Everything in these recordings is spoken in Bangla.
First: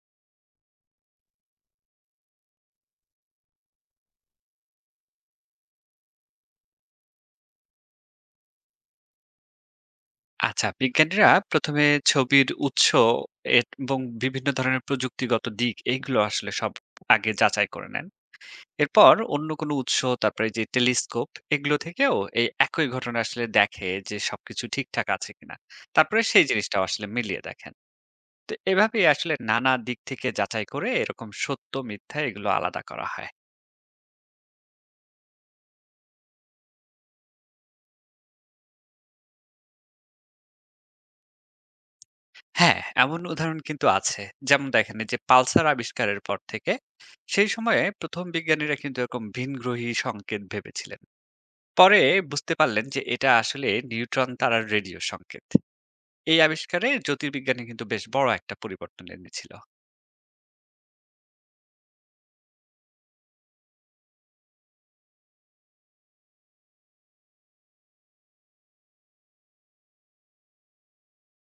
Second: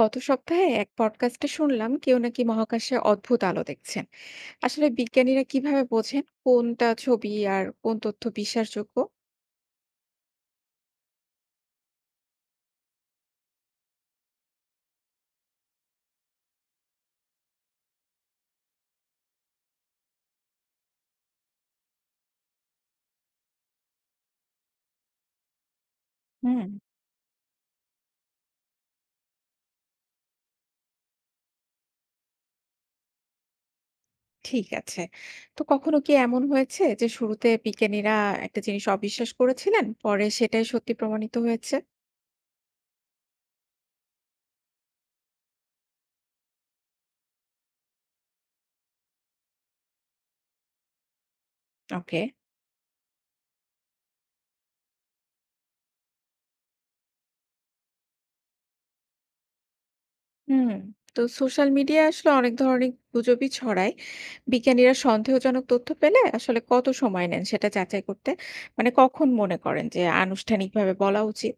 গত সপ্তাহে এক পডকাস্টে শুনলাম কেউ নাকি মহাকাশে অদ্ভুত আলো দেখছেন। আসলে বিজ্ঞানীরা কিভাবে বোঝেন কোনটা ছবি আর কোন তথ্য বিশ্বাসযোগ্য? আচ্ছা, বিজ্ঞানীরা ১ম এ ছবির উৎস এবং বিভিন্ন ধরনের প্রযুক্তিগত দিক এগুলো আসলে সব আগে যাচাই করে নেন। এরপর অন্য কোনো উৎস, তারপরে যে টেলিস্কোপ এগুলো থেকেও এই একই ঘটনা আসলে দেখে যে সবকিছু ঠিকঠাক আছে কিনা। তারপরে সেই হুম। জিনিসটাও আসলে মিলিয়ে দেখেন। তো এভাবেই আসলে নানা দিক থেকে যাচাই করে এরকম সত্য মিথ্যা এগুলো আলাদা করা হয়। ঠিক আছে। তো কখনো কি এমন হয়েছে যে শুরুতে বিজ্ঞানীরা একটা জিনিস অবিশ্বাস করেছিলেন পরে সেটাই সত্যি প্রমাণিত হয়েছে? হ্যাঁ, এমন উদাহরণ কিন্তু আছে। যেমন দেখেন, এই যে পালসার আবিষ্কারের পর থেকে সেই সময়ে ১ম বিজ্ঞানীরা কিন্তু এরকম ভিনগ্রহী সংকেত ভেবেছিলেন। পরে ওকে। বুঝতে পারলেন যে এটা আসলে নিউট্রন তারার রেডিও সংকেত। এই আবিষ্কারে জ্যোতির্বিজ্ঞানী কিন্তু বেশ বড় একটা পরিবর্তন এনেছিল। হুম। তো সোশ্যাল মিডিয়া আসলে অনেক ধরনের গুজবই ছড়ায়। বিজ্ঞানীরা সন্দেহজনক তথ্য পেলে আসলে কত সময় নেন সেটা যাচাই করতে? মানে কখন মনে করেন যে আনুষ্ঠানিকভাবে বলা উচিত?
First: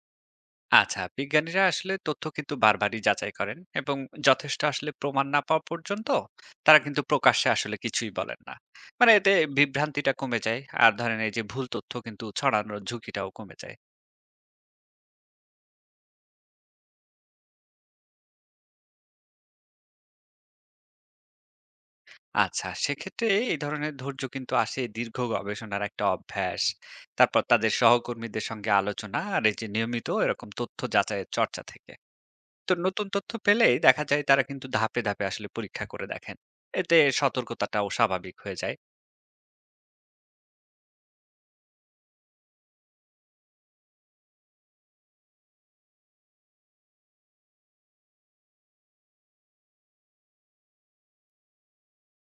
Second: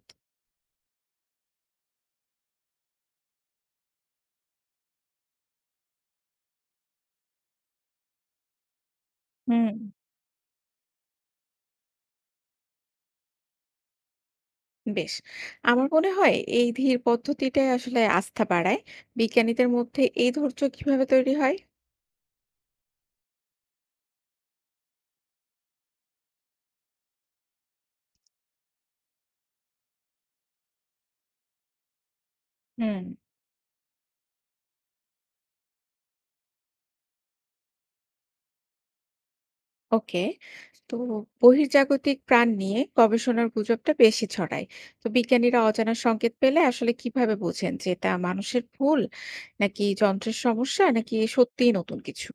আচ্ছা, বিজ্ঞানীরা আসলে তথ্য কিন্তু বারবারই যাচাই করেন, এবং যথেষ্ট আসলে প্রমাণ না পাওয়া পর্যন্ত তারা কিন্তু প্রকাশ্যে আসলে কিছুই বলেন না। মানে এতে হুম। বিভ্রান্তিটা কমে যায়। আর ধরেন এই যে ভুল তথ্য কিন্তু ছড়ানোর ঝুঁকিটাও কমে যায়। বেশ। আমার মনে হয় এই ধীর পদ্ধতিটাই আসলে আস্থা বাড়ায়। বিজ্ঞানীদের মধ্যে এই ধৈর্য কিভাবে তৈরি হয়? আচ্ছা, সেক্ষেত্রে এই ধরনের ধৈর্য কিন্তু আসে দীর্ঘ গবেষণার একটা অভ্যাস। তারপর তাদের সহকর্মীদের সঙ্গে আলোচনা, আর এই যে নিয়মিত এরকম তথ্য যাচাইয়ের চর্চা থেকে। তো হুম। নতুন তথ্য পেলেই দেখা যায় তারা কিন্তু ধাপে, ধাপে আসলে পরীক্ষা করে দেখেন। এতে সতর্কতাটাও স্বাভাবিক হয়ে যায়। ওকে। তো বহির্জাগতিক প্রাণ নিয়ে গবেষণার গুজবটা বেশি ছড়ায়। তো বিজ্ঞানীরা অজানা সংকেত পেলে আসলে কিভাবে বোঝেন যে এটা মানুষের ভুল নাকি যন্ত্রের সমস্যা নাকি সত্যিই নতুন কিছু?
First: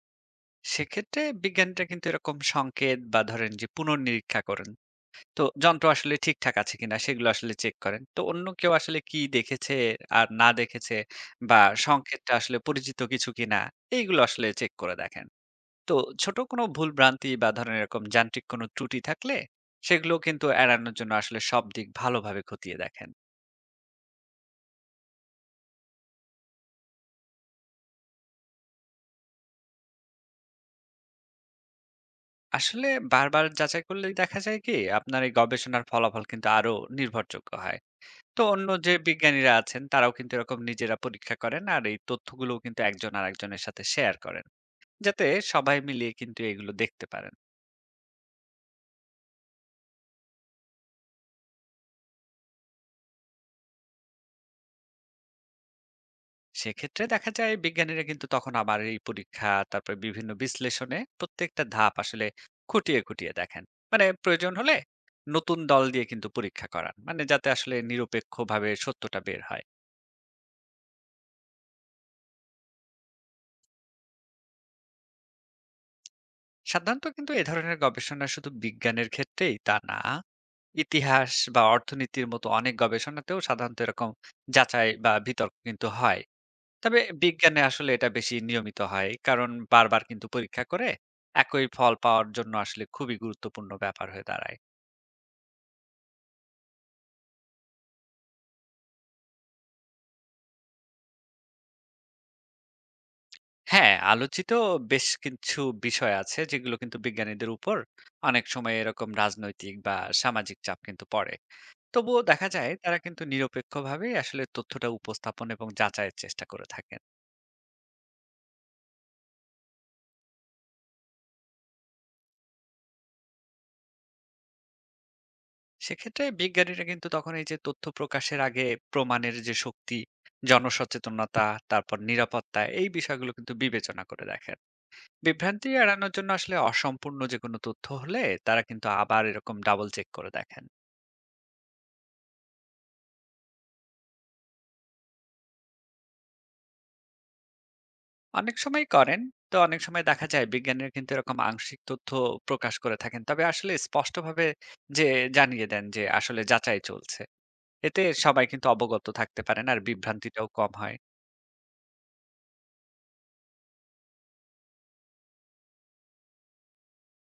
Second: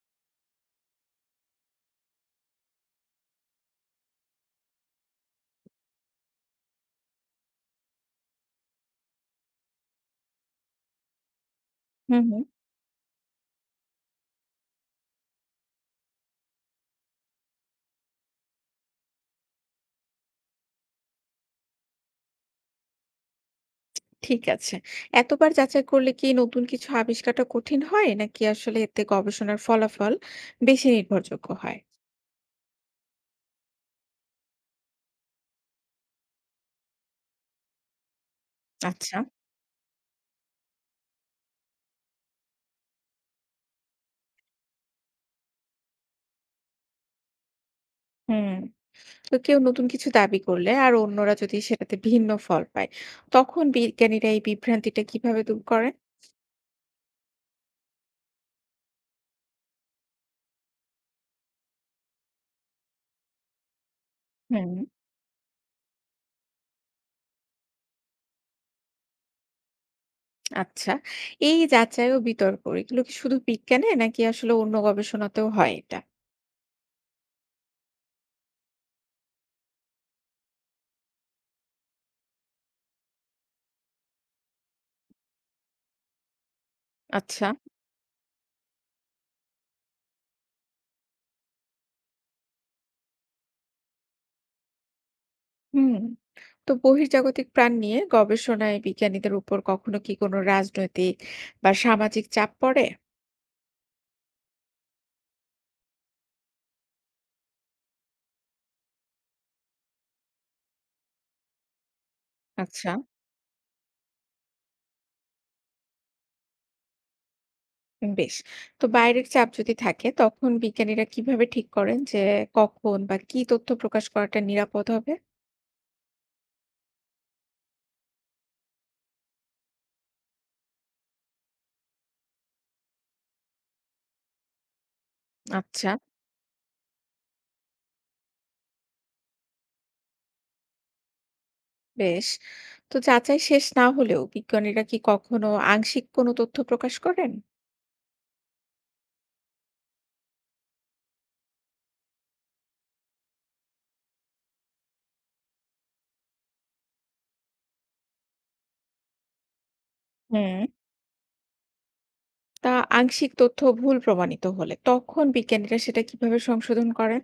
সেক্ষেত্রে বিজ্ঞানীরা কিন্তু এরকম সংকেত বা ধরেন যে পুনর্নিরীক্ষা করেন। তো যন্ত্র আসলে ঠিকঠাক আছে কিনা সেগুলো আসলে চেক করেন। তো অন্য কেউ আসলে কি দেখেছে আর না দেখেছে, বা হুম সংকেতটা হুম। আসলে পরিচিত কিছু কিনা, এইগুলো আসলে চেক করে দেখেন। তো ছোট কোনো ভুলভ্রান্তি বা ধরেন এরকম যান্ত্রিক কোনো ত্রুটি থাকলে সেগুলো কিন্তু এড়ানোর জন্য আসলে সব দিক ভালোভাবে খতিয়ে দেখেন। ঠিক আছে। এতবার যাচাই করলে কি নতুন কিছু আবিষ্কারটা কঠিন হয় নাকি আসলে এতে গবেষণার ফলাফল বেশি নির্ভরযোগ্য হয়? আসলে বারবার যাচাই করলেই দেখা যায় কি, আপনার এই গবেষণার ফলাফল কিন্তু আরো নির্ভরযোগ্য হয়। তো অন্য যে আচ্ছা। বিজ্ঞানীরা আছেন তারাও কিন্তু এরকম নিজেরা পরীক্ষা করেন, আর এই তথ্যগুলোও কিন্তু একজন আরেকজনের সাথে শেয়ার করেন। যাতে সবাই মিলিয়ে কিন্তু এগুলো দেখতে পারেন। হুম। তো কেউ নতুন কিছু দাবি করলে আর অন্যরা যদি সেটাতে ভিন্ন ফল পায় তখন বিজ্ঞানীরা এই বিভ্রান্তিটা কিভাবে দূর করেন? সেক্ষেত্রে দেখা যায় বিজ্ঞানীরা কিন্তু তখন আবার এই পরীক্ষা, তারপর বিভিন্ন বিশ্লেষণে প্রত্যেকটা ধাপ আসলে খুঁটিয়ে খুঁটিয়ে দেখেন। মানে প্রয়োজন হুম। হলে নতুন দল দিয়ে কিন্তু পরীক্ষা করান, মানে যাতে আসলে নিরপেক্ষভাবে সত্যটা বের হয়। আচ্ছা। এই যাচাই ও বিতর্ক এগুলো কি শুধু বিজ্ঞানে নাকি আসলে অন্য গবেষণাতেও হয় এটা? সাধারণত কিন্তু এ ধরনের গবেষণা শুধু বিজ্ঞানের ক্ষেত্রেই তা না, ইতিহাস বা অর্থনীতির মতো অনেক গবেষণাতেও সাধারণত এরকম যাচাই বা বিতর্ক কিন্তু হয়। তবে আচ্ছা। বিজ্ঞানে আসলে এটা বেশি নিয়মিত হয়। কারণ বারবার কিন্তু পরীক্ষা করে একই ফল পাওয়ার জন্য আসলে খুবই গুরুত্বপূর্ণ ব্যাপার হয়ে দাঁড়ায়। হুম। তো বহির্জাগতিক প্রাণ নিয়ে গবেষণায় বিজ্ঞানীদের উপর কখনো কি কোনো রাজনৈতিক বা সামাজিক চাপ পড়ে? হ্যাঁ, আলোচিত বেশ কিছু বিষয় আছে যেগুলো কিন্তু বিজ্ঞানীদের উপর অনেক সময় এরকম রাজনৈতিক বা সামাজিক চাপ কিন্তু পড়ে। তবুও দেখা যায় আচ্ছা। তারা কিন্তু নিরপেক্ষভাবেই আসলে তথ্যটা উপস্থাপন এবং যাচাইয়ের চেষ্টা করে থাকেন। বেশ। তো বাইরের চাপ যদি থাকে তখন বিজ্ঞানীরা কিভাবে ঠিক করেন যে কখন বা কি তথ্য প্রকাশ করাটা নিরাপদ হবে? সেক্ষেত্রে বিজ্ঞানীরা কিন্তু তখন এই যে তথ্য প্রকাশের আগে প্রমাণের যে শক্তি, জনসচেতনতা, তারপর নিরাপত্তা, এই বিষয়গুলো কিন্তু বিবেচনা করে দেখেন। বিভ্রান্তি আচ্ছা, এড়ানোর জন্য আসলে অসম্পূর্ণ যে কোনো তথ্য হলে তারা কিন্তু আবার এরকম ডাবল চেক করে দেখেন। বেশ। তো যাচাই শেষ না হলেও বিজ্ঞানীরা কি কখনো আংশিক কোনো তথ্য প্রকাশ করেন? অনেক সময় করেন। তো অনেক সময় দেখা যায় বিজ্ঞানীরা কিন্তু এরকম আংশিক তথ্য প্রকাশ করে থাকেন, তবে আসলে স্পষ্টভাবে যে জানিয়ে দেন যে আসলে যাচাই চলছে। এতে সবাই কিন্তু অবগত থাকতে পারেন, আর বিভ্রান্তিটাও হুম। কম হয়। তা আংশিক তথ্য ভুল প্রমাণিত হলে তখন বিজ্ঞানীরা সেটা কিভাবে সংশোধন করেন?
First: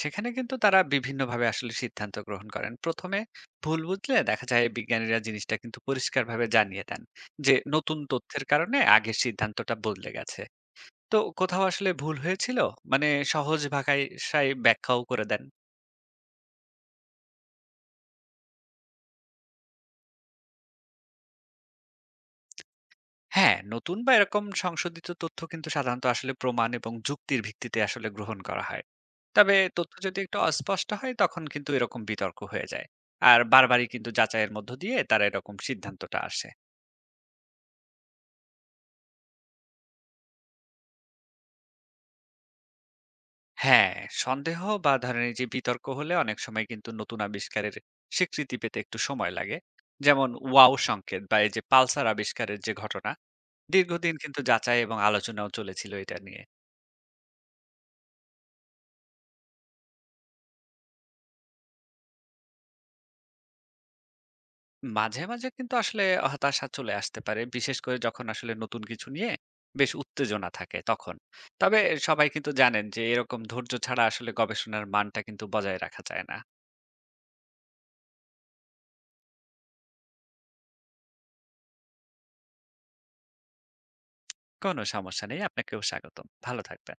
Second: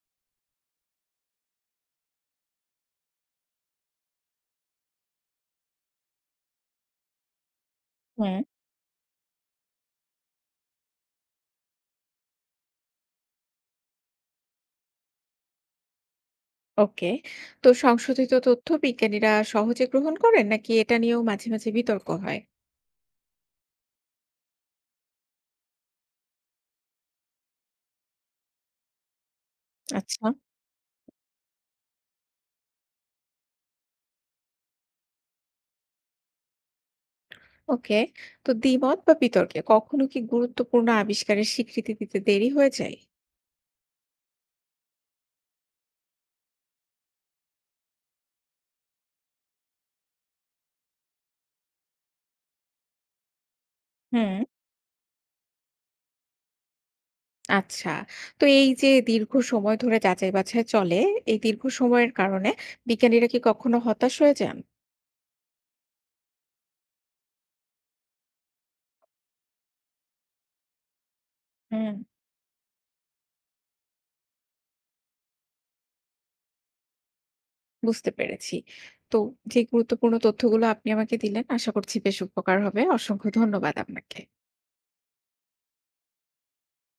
সেখানে কিন্তু তারা বিভিন্নভাবে আসলে সিদ্ধান্ত গ্রহণ করেন। ১ম এ ভুল বুঝলে দেখা যায় বিজ্ঞানীরা জিনিসটা কিন্তু পরিষ্কারভাবে জানিয়ে দেন যে নতুন হুম। তথ্যের কারণে আগের সিদ্ধান্তটা বদলে গেছে। তো কোথাও আসলে ভুল হয়েছিল? মানে সহজ ভাকায় সায় ব্যাখ্যাও করে দেন। ওকে। তো সংশোধিত তথ্য বিজ্ঞানীরা সহজে গ্রহণ করেন নাকি এটা নিয়েও মাঝে মাঝে বিতর্ক হয়? হ্যাঁ, নতুন বা এরকম সংশোধিত তথ্য কিন্তু সাধারণত আসলে প্রমাণ এবং যুক্তির ভিত্তিতে আসলে গ্রহণ করা হয়। তবে তথ্য যদি আচ্ছা। একটু অস্পষ্ট হয় তখন কিন্তু এরকম বিতর্ক হয়ে যায়। আর বারবারই কিন্তু যাচাইয়ের মধ্য দিয়ে তারা এরকম সিদ্ধান্তটা আসে। ওকে। তো দ্বিমত বা বিতর্কে কখনো কি গুরুত্বপূর্ণ আবিষ্কারের স্বীকৃতি দিতে দেরি হয়ে যায়? হ্যাঁ, সন্দেহ বা ধরেন এই যে বিতর্ক হলে অনেক সময় কিন্তু নতুন আবিষ্কারের স্বীকৃতি পেতে একটু সময় লাগে। যেমন ওয়াও সংকেত বা এই যে পালসার আবিষ্কারের যে ঘটনা, দীর্ঘদিন হুম। কিন্তু যাচাই এবং আলোচনাও চলেছিল এটা নিয়ে। আচ্ছা। তো এই যে দীর্ঘ সময় ধরে যাচাই-বাছাই চলে, এই দীর্ঘ সময়ের কারণে বিজ্ঞানীরা কি কখনো হতাশ হয়ে যান? মাঝে, মাঝে কিন্তু আসলে হতাশা চলে আসতে পারে, বিশেষ করে যখন আসলে নতুন কিছু নিয়ে বেশ উত্তেজনা থাকে তখন। তবে হুম। সবাই কিন্তু জানেন যে এরকম ধৈর্য ছাড়া আসলে গবেষণার মানটা কিন্তু বজায় রাখা যায় না। বুঝতে পেরেছি। তো যে গুরুত্বপূর্ণ তথ্যগুলো আপনি আমাকে দিলেন আশা করছি বেশ উপকার হবে। অসংখ্য ধন্যবাদ আপনাকে। কোনো সমস্যা নেই, আপনাকেও স্বাগতম। ভালো থাকবেন।